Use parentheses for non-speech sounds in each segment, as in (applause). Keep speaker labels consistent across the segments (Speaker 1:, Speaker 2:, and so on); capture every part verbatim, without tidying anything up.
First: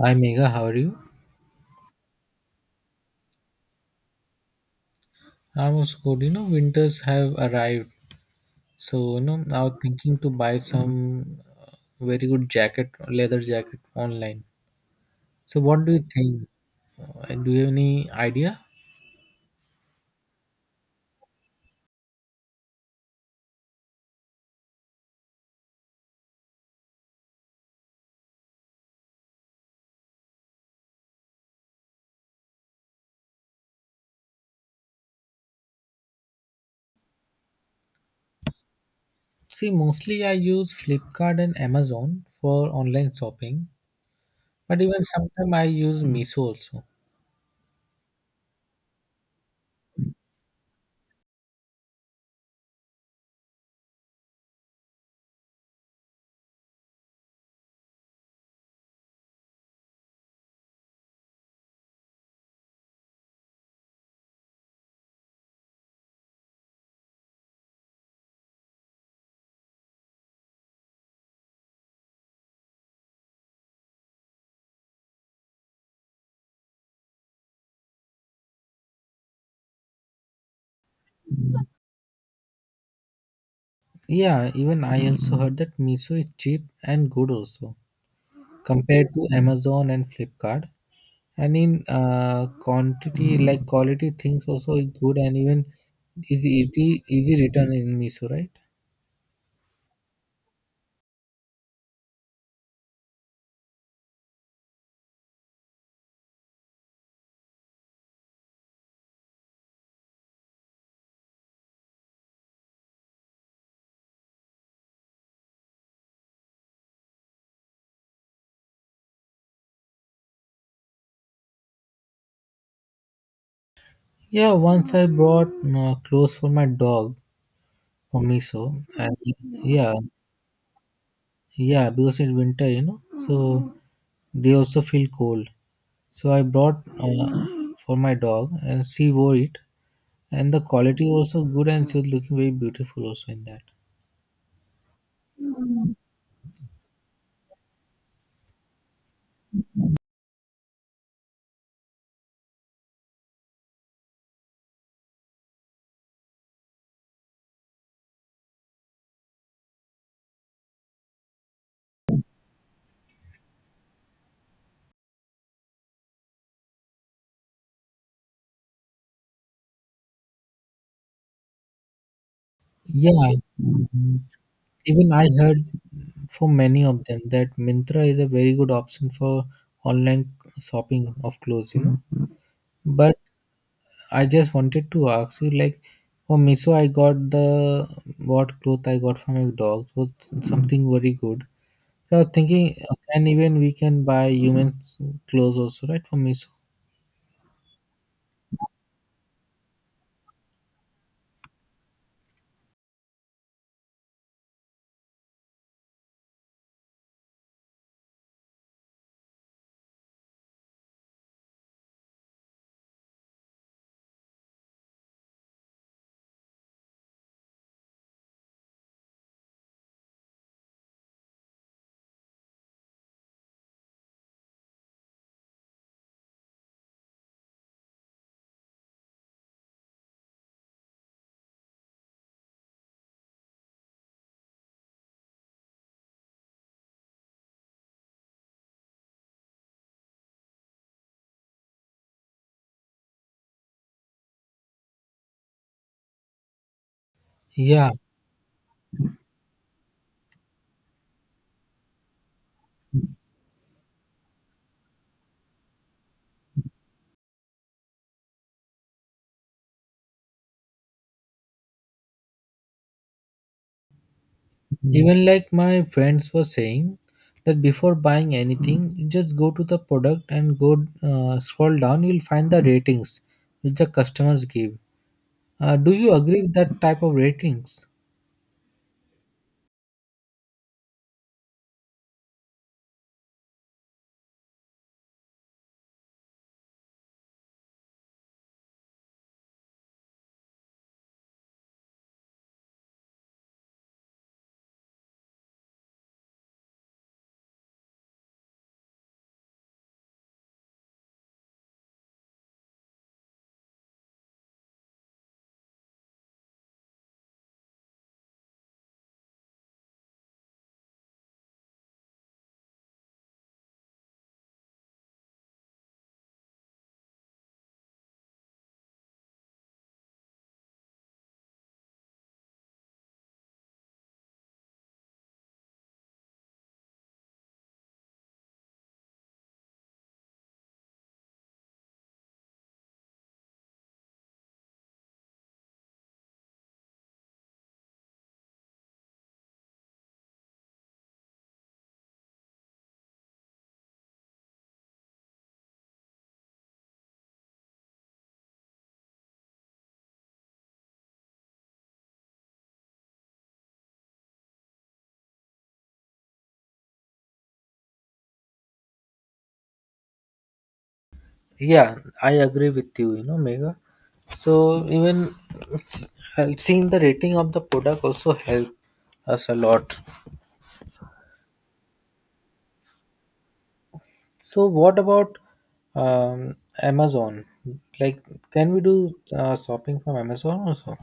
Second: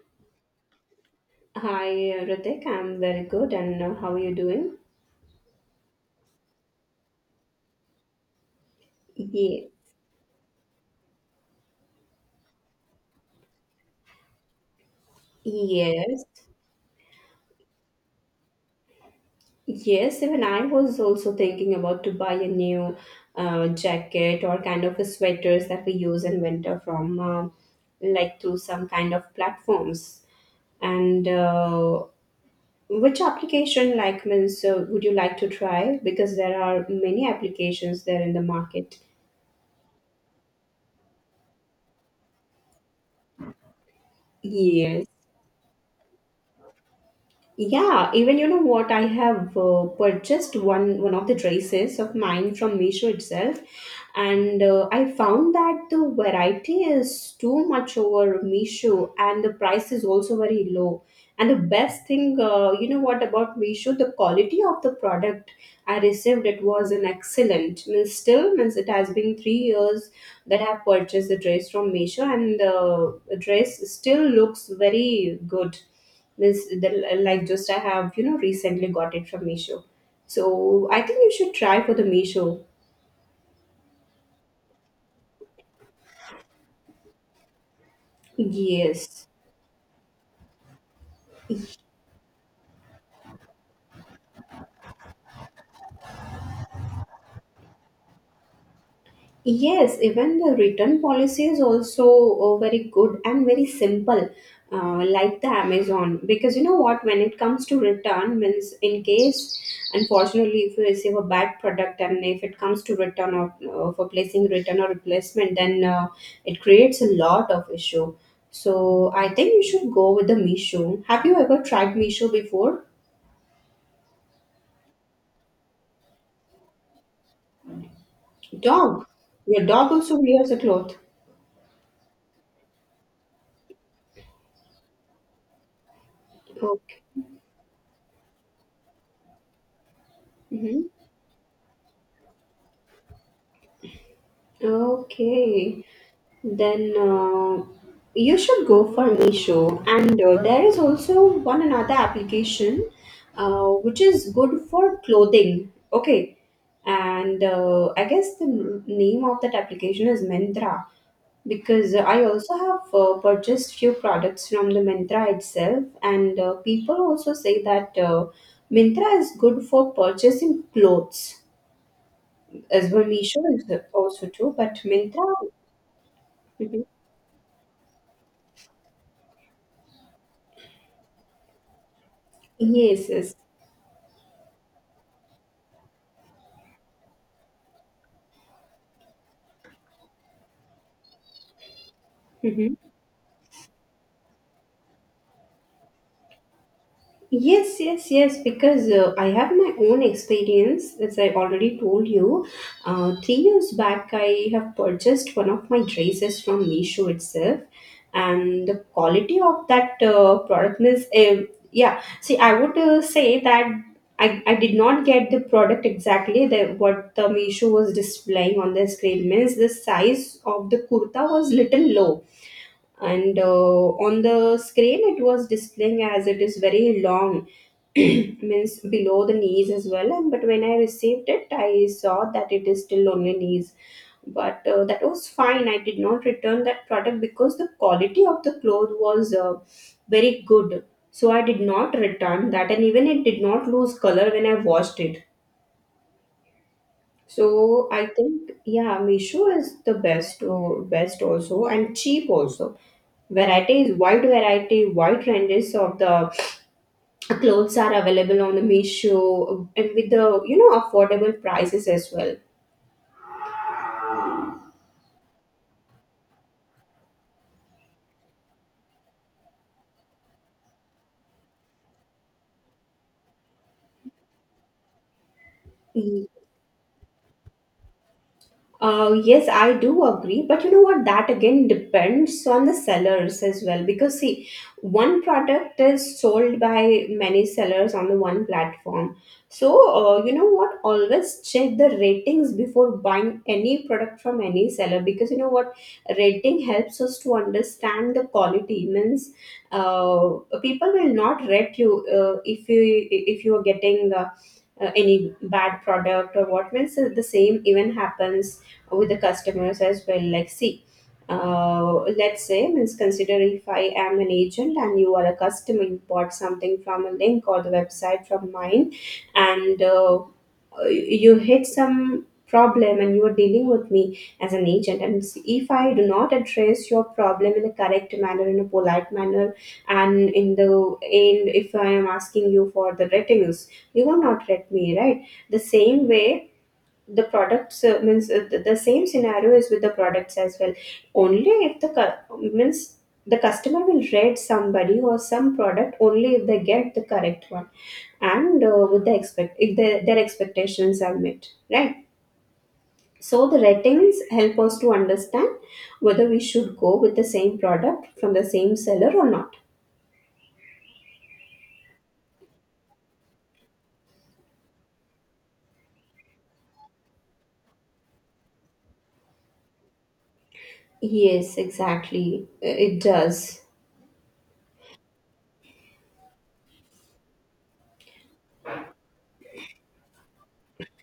Speaker 1: Hi Megha, how are you?
Speaker 2: Hi, Ritik. I'm very good. And uh, how are you doing?
Speaker 1: I am also good. You know, winters have arrived, so you know, I
Speaker 2: Yeah.
Speaker 1: was thinking to buy some very good jacket, leather jacket online. So, what do you
Speaker 2: Yes.
Speaker 1: think? Uh, Do you have any idea?
Speaker 2: Yes, even I was also thinking about to buy a new uh, jacket or kind of a sweaters that we use in winter from uh, like through some kind of platforms. And uh, which application like means uh, would you like to try? Because there are many applications there in the market.
Speaker 1: See, mostly I use Flipkart and Amazon for online shopping, but even
Speaker 2: Yes.
Speaker 1: sometimes I use Miso also.
Speaker 2: Yeah, even you know what I have uh, purchased one one of the dresses of mine from Meesho itself, and uh, I found that the variety is too much over Meesho, and the price is also very low. And the best thing, uh, you know what about Meesho, the quality of the product I received it was an excellent. Means still means it has been three years that I have purchased the dress from Meesho, and uh, the dress still looks very good. Means the, like just I have you know recently got it from Meesho. So I think you should try for the Meesho.
Speaker 1: Yeah, even I also heard that Miso is cheap and good also compared to
Speaker 2: Yes.
Speaker 1: Amazon and Flipkart. And in uh, quantity, like quality things also is good, and even is easy, easy written in Miso, right?
Speaker 2: Yes, even the return policy is also uh, very good and very simple, uh, like the Amazon. Because you know what, when it comes to return, means in case, unfortunately, if you receive a bad product and if it comes to return or uh, for placing return or replacement, then uh, it creates a lot of issue. So I think you should go with the Meesho. Have you ever tried Meesho before?
Speaker 1: Yeah, once I brought uh, clothes for my dog from Miso,
Speaker 2: Dog.
Speaker 1: and
Speaker 2: Your dog
Speaker 1: yeah,
Speaker 2: also wears a cloth.
Speaker 1: yeah, because it's winter, you know, so they also feel cold. So I brought
Speaker 2: Okay.
Speaker 1: uh, for my dog, and she wore it, and the
Speaker 2: Hmm.
Speaker 1: quality also good, and she was looking very beautiful also in that.
Speaker 2: Okay, then uh, you should go for Meesho. And uh, there is also one another application uh, which is good for clothing. Okay, and uh, I guess the n- name of that application is Mentra because I also have uh, purchased few products from the Mentra itself, and uh, people also say that uh, Mintra is good for purchasing clothes as well.
Speaker 1: Yeah,
Speaker 2: Meesho is also too, but
Speaker 1: even I
Speaker 2: Mintra.
Speaker 1: heard from many
Speaker 2: Mhm.
Speaker 1: of them that Mintra is a very good option for online shopping of clothes, you know.
Speaker 2: Yes,
Speaker 1: But
Speaker 2: yes.
Speaker 1: I just wanted to ask you, like, for Miso, I got the what cloth I got from your dog was something very good. So I was thinking,
Speaker 2: Mhm.
Speaker 1: uh, can even we can buy human s- clothes also, right, for Miso?
Speaker 2: Yes, yes, yes, because uh, I have my own experience, as I already told you. Uh, three years back, I have purchased one of my dresses from Meesho itself, and the quality of that uh, product is um, yeah, see, I would uh, say that I, I did not get the product exactly that what the Meesho was displaying on the screen. Means the size of the kurta was little low and uh, on the screen it was displaying as it is very long. (clears throat) Means below the knees as well, and but when I received it I saw that it is still only knees. But uh, that was fine, I did not return that product because the quality of the cloth was uh, very good. So I did not return that, and even it did not lose color when I washed it. So
Speaker 1: Yeah,
Speaker 2: I think yeah, Meesho is the best, uh, best also and cheap also. Variety is wide variety, wide ranges of the clothes are available on the Meesho and with the you know affordable prices as well.
Speaker 1: even like my friends were saying that before buying anything, just go to the product and go uh, scroll down. You'll find the ratings which the customers give. Uh, do you agree with that type of ratings?
Speaker 2: Uh, yes, I do agree, but you know what? That again depends on the sellers as well. Because, see, one product is sold by many sellers on the one platform. So, uh, you know what? Always check the ratings before buying any product from any seller because you know what? Rating helps us to understand the quality. Means, uh, people will not rate you uh, if you if you are getting Uh, uh, any bad product or what. Means uh, the same even happens with the customers as well, like see, uh, let's say, means consider if I am an agent and you are a customer, you bought something from a link or the website from mine, and uh, uh, you hit some problem and you are dealing with me as an agent, and if I do not address your problem in a correct manner, in a polite manner, and in the end if I am asking you for the ratings, you will not rate me, right? The same way, the products uh, means uh, the, the same scenario is with the products as well. Only if the cu- means the customer will rate somebody or some product only if they get the correct one and uh, with the expect, if the, their expectations are met, right? So the ratings help us to understand whether we should go with the same product from the same seller or not.
Speaker 1: Yeah, I agree with you, you know, Mega. So even hel- seeing the rating of the product also help us a lot.
Speaker 2: Yes, exactly. Uh, it does.
Speaker 1: So what about um, Amazon? Like, can we do uh, shopping from Amazon also?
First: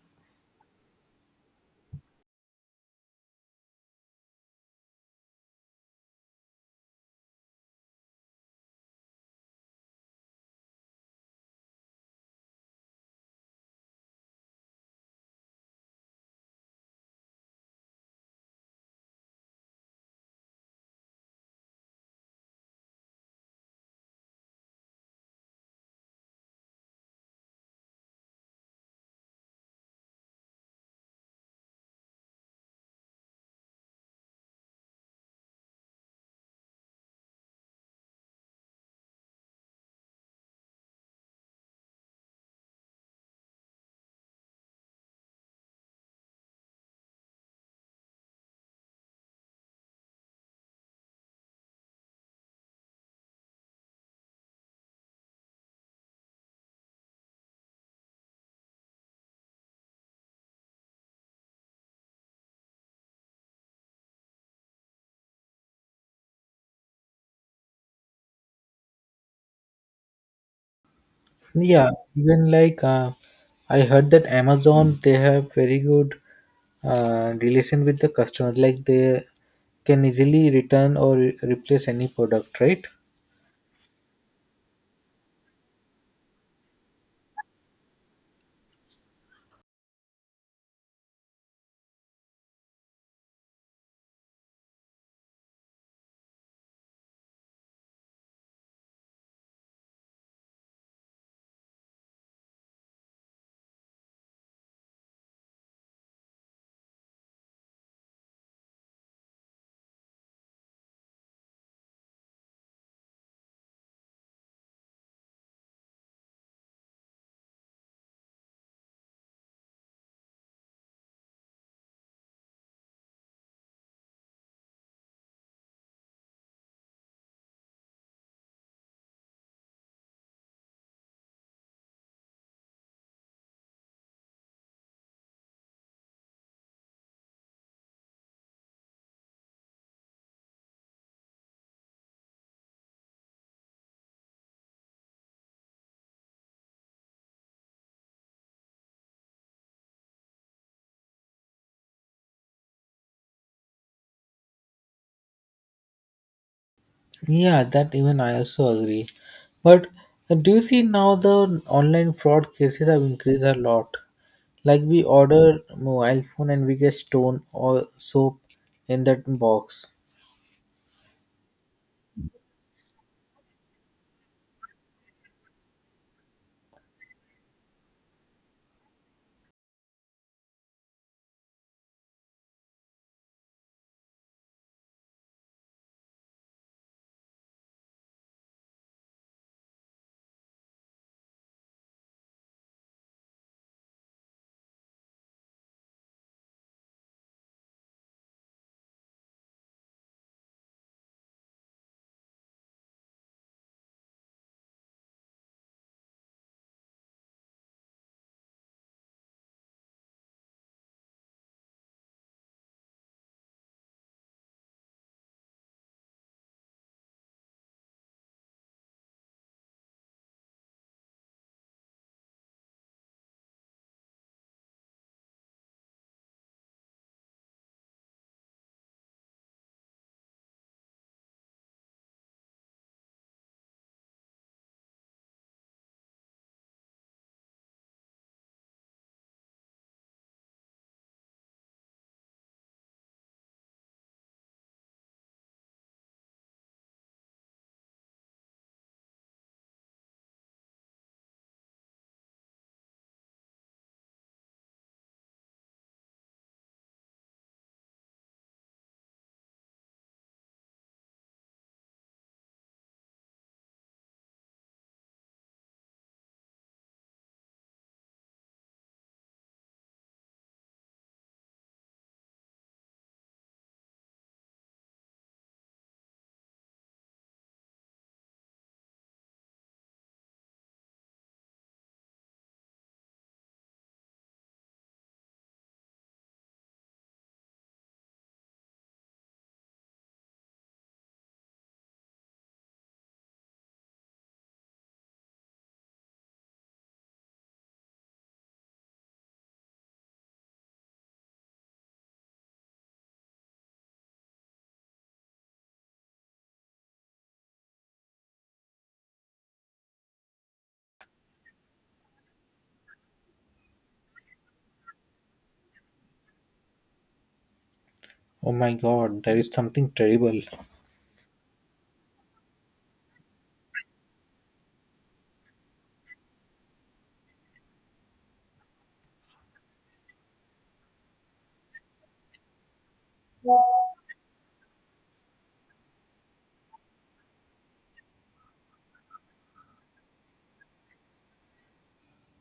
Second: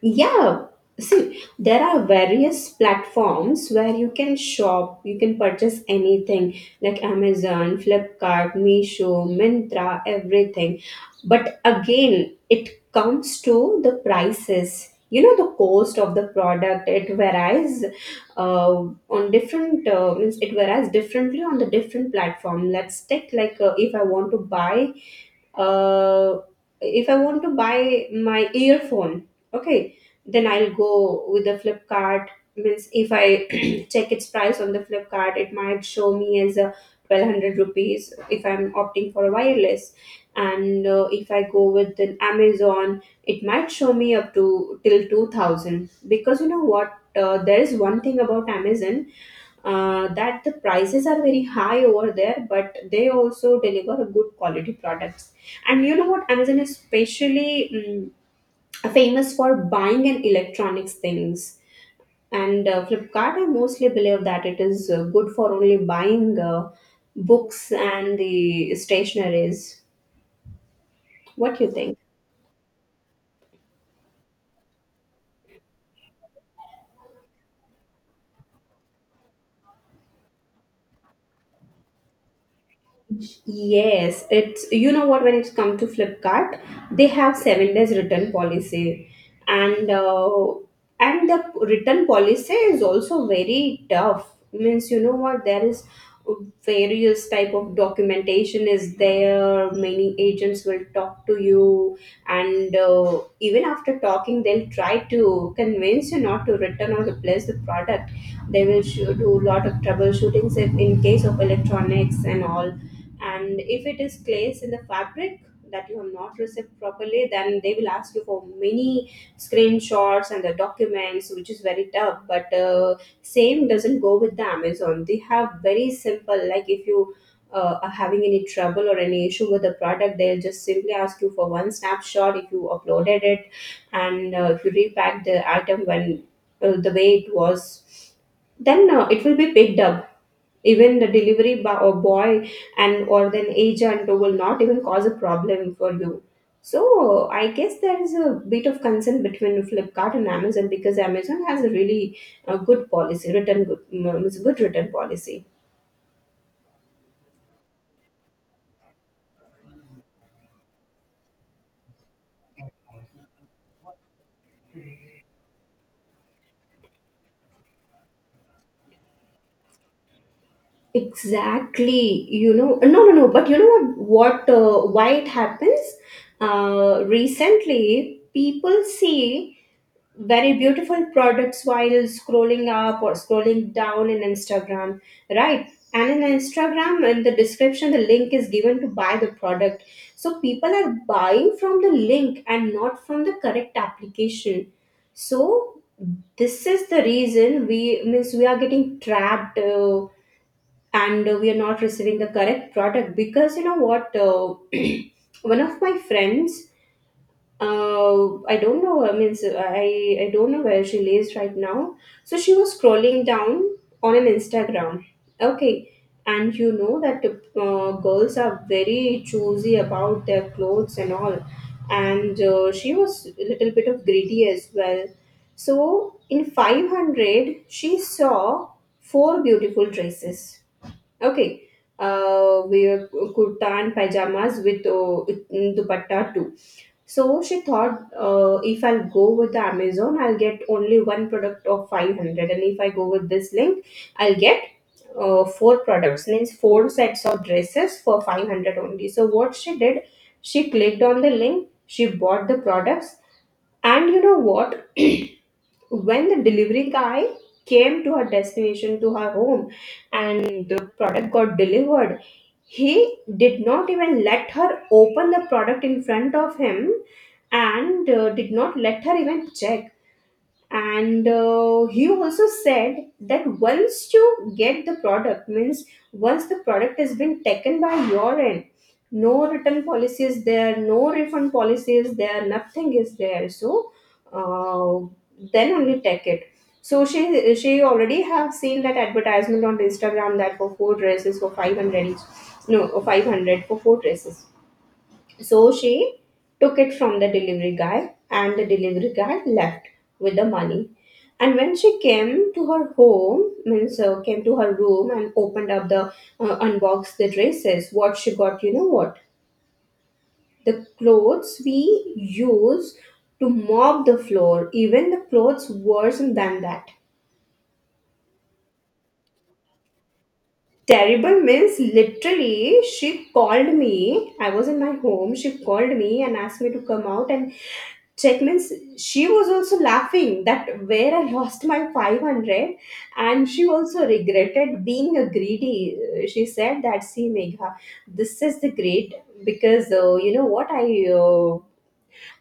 Speaker 2: Yeah, see, there are various platforms where you can shop, you can purchase anything like Amazon, Flipkart, Meesho, Mintra, everything. But again, it comes to the prices. You know, the cost of the product, it varies uh, on different, uh, means it varies differently on the different platform. Let's take like uh, if I want to buy uh, if I want to buy my earphone, okay, then I'll go with the Flipkart. Means if I (clears throat) check its price on the Flipkart, it might show me as a twelve hundred rupees if I'm opting for a wireless. And uh, if I go with an Amazon, it might show me up to till two thousand. Because you know what, uh, there is one thing about Amazon uh, that the prices are very high over there, but they also deliver good quality products. And you know what? Amazon is especially mm, famous for buying and electronics things. And uh, Flipkart, I mostly believe that it is uh, good for only buying uh, books and the stationaries. What do you
Speaker 1: Yeah,
Speaker 2: think?
Speaker 1: even like uh, I heard that Amazon they have very good uh, relation with the customers. Like they can easily return or re- replace any product, right?
Speaker 2: Yes, it's you know what, when it's come to Flipkart, they have seven days return policy, and uh, and the return policy is also very tough. Means you know what, there is various type of documentation is there. Many agents will talk to you, and uh, even after talking, they'll try to convince you not to return or replace the product. They will sh- do a lot of troubleshootings if in case of electronics and all, and if it is placed in the fabric that you have not received properly, then they will ask you for many screenshots and the documents, which is very tough. But uh, same doesn't go with the Amazon. They have very simple, like if you uh, are having any trouble or any issue with the product, they'll just simply ask you for one snapshot, if you uploaded it, and uh, if you repack the item when uh, the way it was, then uh, it will be picked up. Even the delivery bo- or boy and or then agent will not even cause a problem for you. So I guess there is a bit of concern between Flipkart and Amazon because Amazon has a really uh, good policy written, good, mm, it's a good written policy.
Speaker 1: Yeah, that even I also agree. But uh, do you see now the online fraud cases have increased a lot? Like we order mobile phone and we get stone or soap in that box.
Speaker 2: Exactly, you know, uh, no no no but you know what what uh, why it happens. Uh, recently people see very beautiful products while scrolling up or scrolling down in Instagram, right? And in Instagram, in the description, the link is given to buy the product. So people are buying from the link and not from the correct application. So this is the reason we, means we are getting trapped uh, and we are not receiving the correct product because you know what? Uh, (clears throat) one of my friends, uh, I don't know. I mean, so I I don't know where she lives right now. So she was scrolling down on an Instagram. Okay, and you know that uh, girls are very choosy about their clothes and all, and uh, she was a little bit of greedy as well. So in five hundred, she saw four beautiful dresses. Okay. Uh, wear kurta and pajamas with uh, dupatta too. So she thought, uh, if I'll go with the Amazon, I'll get only one product of five hundred, and if I go with this link, I'll get uh, four products, means four sets of dresses for five hundred only. So what she did, she clicked on the link, she bought the products, and you know what? (clears throat) When the delivery guy came to her destination, to her home, and the product got delivered, he did not even let her open the product in front of him and uh, did not let her even check, and uh, he also said that once you get the product, means once the product has been taken by your end, no return policy is there, no refund policy is there, nothing is there. So uh, then only take it. So she she already have seen that advertisement on Instagram that for four dresses for five hundred each, no, five hundred for four dresses. So she took it from the delivery guy, and the delivery guy left with the money. And when she came to her home, means uh, came to her room and opened up the uh, unboxed the dresses, what she got, you know what? The clothes we use to mop the floor, even the clothes worse than that.
Speaker 1: Oh my god, that is something terrible.
Speaker 2: Terrible means literally she called me. I was in my home. She called me and asked me to come out and check means she was also laughing that where I lost my five hundred, and she also regretted being a greedy. She said that, see Megha, this is the great because uh, you know what I uh,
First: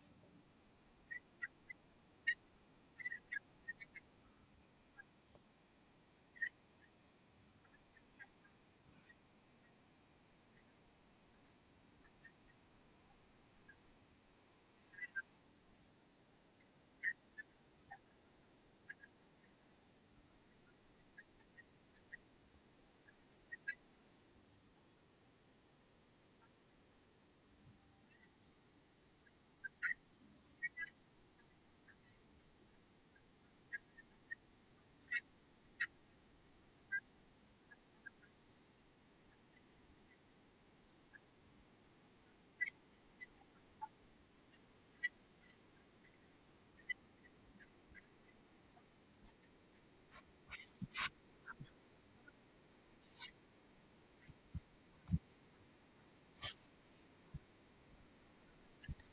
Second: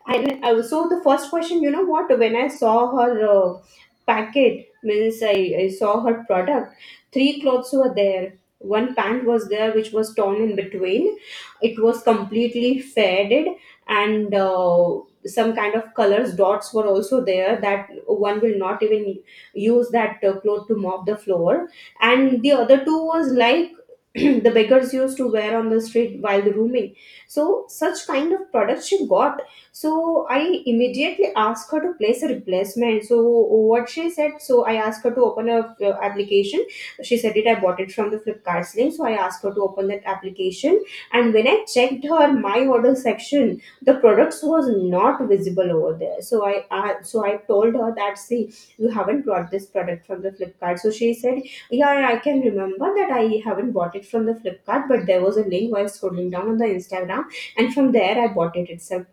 Speaker 2: and uh, so the first question, you know what, when I saw her uh, packet, means I, I saw her product, three clothes were there. One pant was there, which was torn in between. It was completely faded, and uh, some kind of colors dots were also there that one will not even use that uh, cloth to mop the floor. And the other two was like (clears throat) the beggars used to wear on the street while rooming. So such kind of products she got. So I immediately asked her to place a replacement. So what she said, so I asked her to open a uh, application. She said it. I bought it from the Flipkart link. So I asked her to open that application, and when I checked her my order section, the products was not visible over there. So I uh, so I told her that, see, you haven't brought this product from the Flipkart. So she said, yeah, yeah, I can remember that I haven't bought it from the Flipkart, but there was a link while scrolling down on the Instagram, and from there I bought it itself.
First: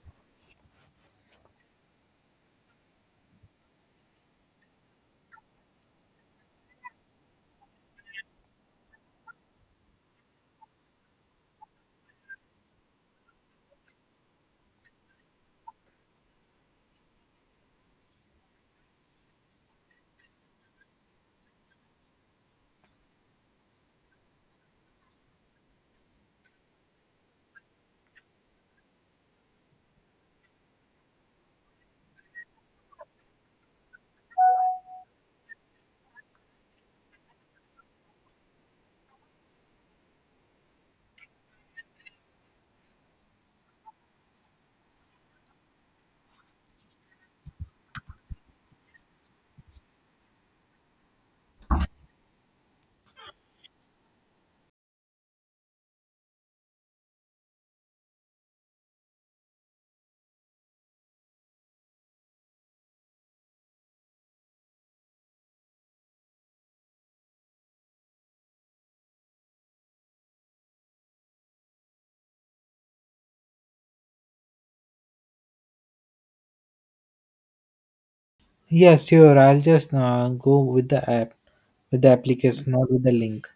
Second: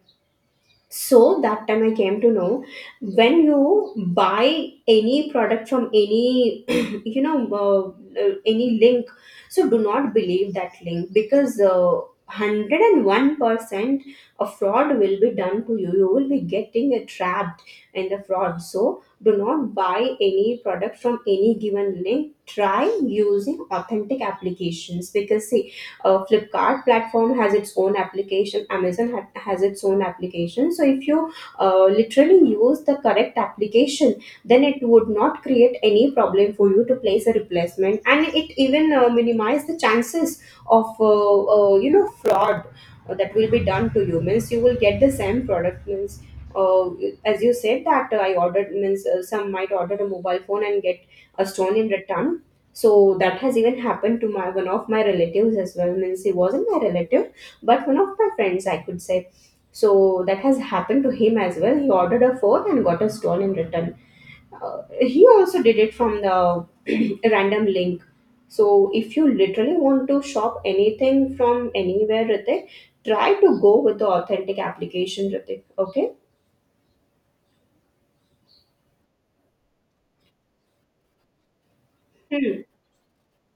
Speaker 2: So that time I came to know, when you buy any product from any (clears throat) you know uh, uh, any link, so do not believe that link because uh, one hundred one percent of fraud will be done to you. You will be getting uh, trapped in the fraud, so do not buy any product from any given link. Try using authentic applications because uh, Flipkart platform has its own application, Amazon ha- has its own application. So if you uh, literally use the correct application, then it would not create any problem for you to place a replacement, and it even uh, minimize the chances of uh, uh, you know, fraud uh, that will be done to you means you will get the same product means uh, as you said that uh, I ordered means uh, some might order a mobile phone and get a stone in return. So that has even happened to my one of my relatives as well means he wasn't my relative, but one of my friends I could say. So that has happened to him as well. He ordered a phone and got a stone in return. Uh, he also did it from the (clears throat) random link. So if you literally want to shop anything from anywhere, Ritik, try to go with the authentic application, Ritik. Okay.
Speaker 1: Yeah, sure. I'll just uh, go with the app, with the application, not with the link.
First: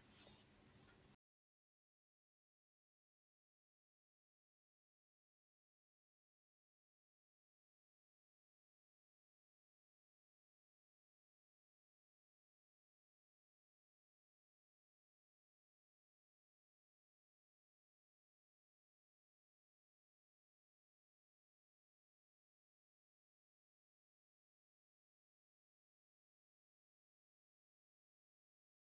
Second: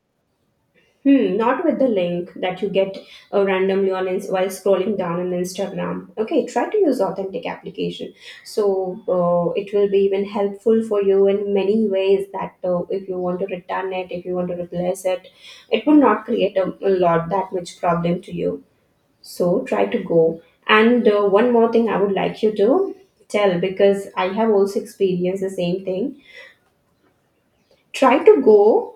Speaker 2: Hmm, not with the link that you get uh, randomly on ins- while scrolling down on Instagram. Okay, try to use authentic application. So uh, it will be even helpful for you in many ways. That uh, if you want to return it, if you want to replace it, it will not create a, a lot that much problem to you. So try to go. And uh, one more thing, I would like you to tell because I have also experienced the same thing. Try to go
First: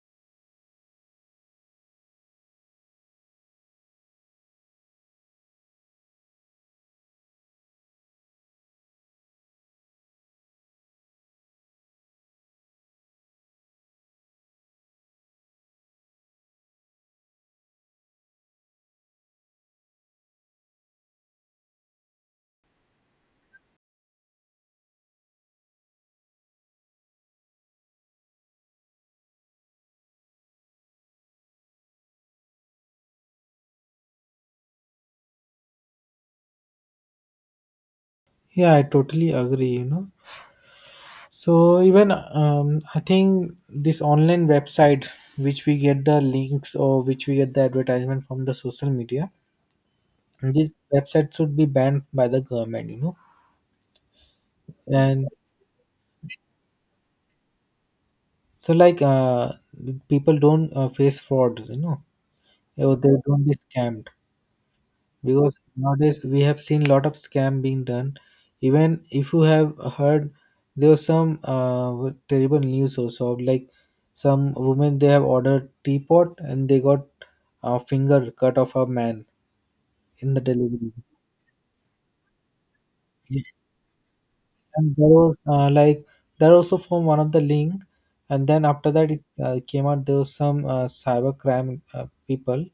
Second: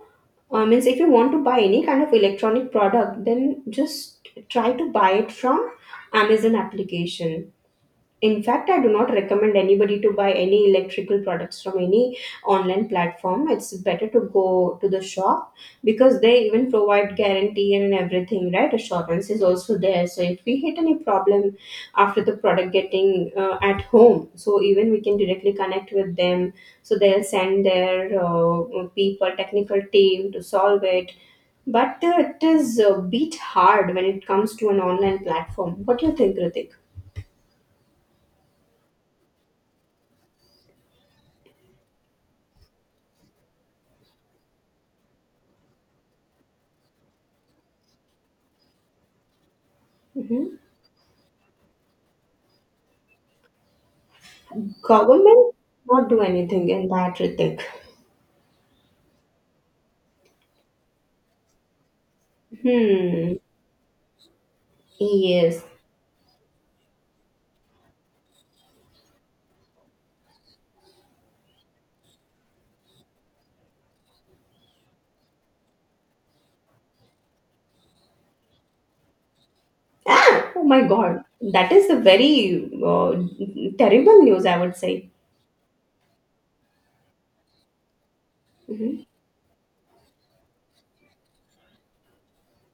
Speaker 2: uh, means if you want to buy any kind of electronic product, then just try to buy it from Amazon application. In fact, I do not recommend anybody to buy any electrical products from any online platform. It's better to go to the shop because they even provide guarantee and everything, right? Assurance is also there. So if we hit any problem after the product getting uh, at home, so even we can directly connect with them. So they'll send their uh, people, technical team to solve it. But uh, it is uh, beat hard when it comes to an online platform. What do you think, Ritik?
Speaker 1: Yeah, I totally agree. You know, so even um, I think this online website, which we get the links or which we get the advertisement from the social media,
Speaker 2: Mm-hmm.
Speaker 1: these websites should be banned by the government, you know. And
Speaker 2: Government not do anything in that, Ritik.
Speaker 1: so, like, uh, people don't uh, face fraud, you know. Or they
Speaker 2: Hmm.
Speaker 1: don't be scammed because
Speaker 2: Yes.
Speaker 1: nowadays we have seen lot of scam being done. Even if you have heard, there was some uh, terrible news also of like some women they have ordered teapot and they got a finger cut off a man in the
Speaker 2: Ah. Oh my
Speaker 1: delivery.
Speaker 2: God. That is a very uh, terrible news, I would
Speaker 1: And there
Speaker 2: say.
Speaker 1: was uh, like there also from one of the link, and then after
Speaker 2: Mhm.
Speaker 1: that it uh, came out there was some uh, cyber crime uh, people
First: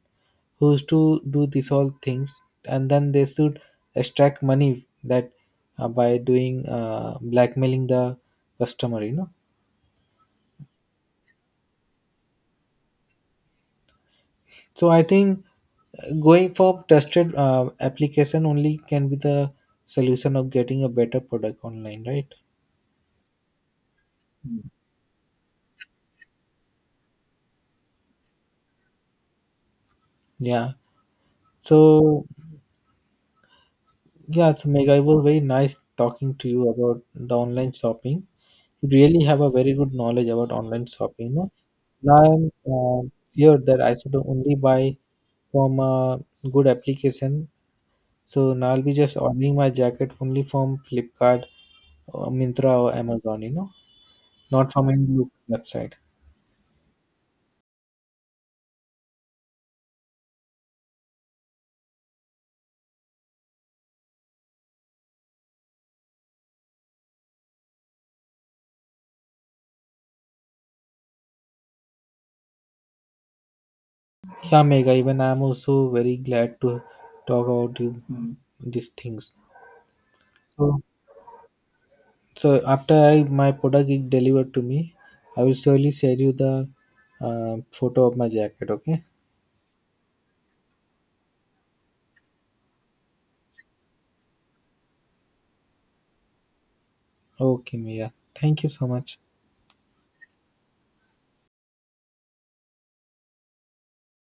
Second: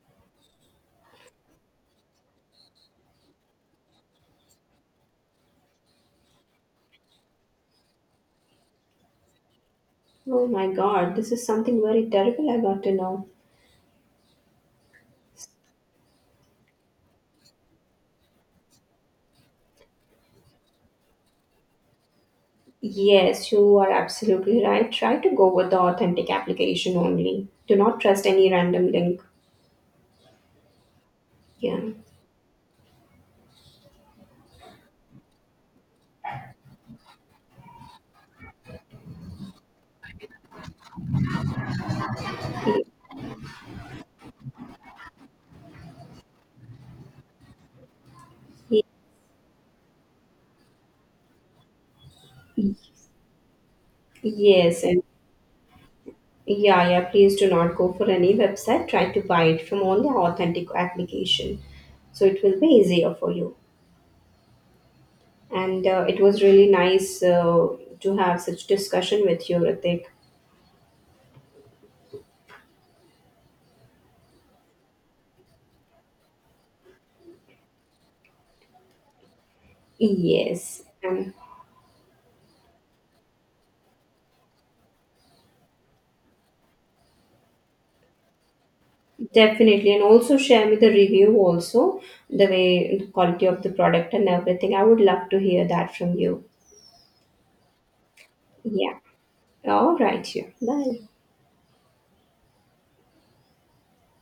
Speaker 1: who used to do these all things, and then they should extract money that uh, by doing uh, blackmailing the customer, you know.
Speaker 2: Oh my God. This is something very terrible, I got to know.
Speaker 1: So I think uh, going for trusted uh, application only can be the solution of getting a better product online, right?
Speaker 2: Yes, you are absolutely right. Try to go with the authentic application only. Do not trust any random link.
Speaker 1: Yeah.
Speaker 2: Yeah.
Speaker 1: So yeah, so Meg, it was very nice talking to you about the online shopping. You really have a very good knowledge about online shopping. No? Now I'm uh, sure that I should only buy from a good application. So now I'll
Speaker 2: Y-
Speaker 1: be just ordering my jacket only from Flipkart, or Mintra,
Speaker 2: y-
Speaker 1: or Amazon. You know, not
Speaker 2: Yes,
Speaker 1: from
Speaker 2: and
Speaker 1: any local website.
Speaker 2: yeah, yeah, please do not go for any website. Try to buy it from only authentic application. So it will be easier for you. And uh, it was really nice uh, to have such discussion with you, Ritik.
Speaker 1: Yeah, Mega. Even I'm also very glad to talk about you, these things. So
Speaker 2: Yes, and
Speaker 1: so after I my product is delivered to me, I will surely share you the uh, photo of my jacket. Okay.
Speaker 2: definitely. And also share me the review also, the way, the quality of the product and everything. I would love to hear that from you.
Speaker 1: Okay, Mia. Thank you so
Speaker 2: Yeah.
Speaker 1: much.
Speaker 2: All right, yeah. Bye.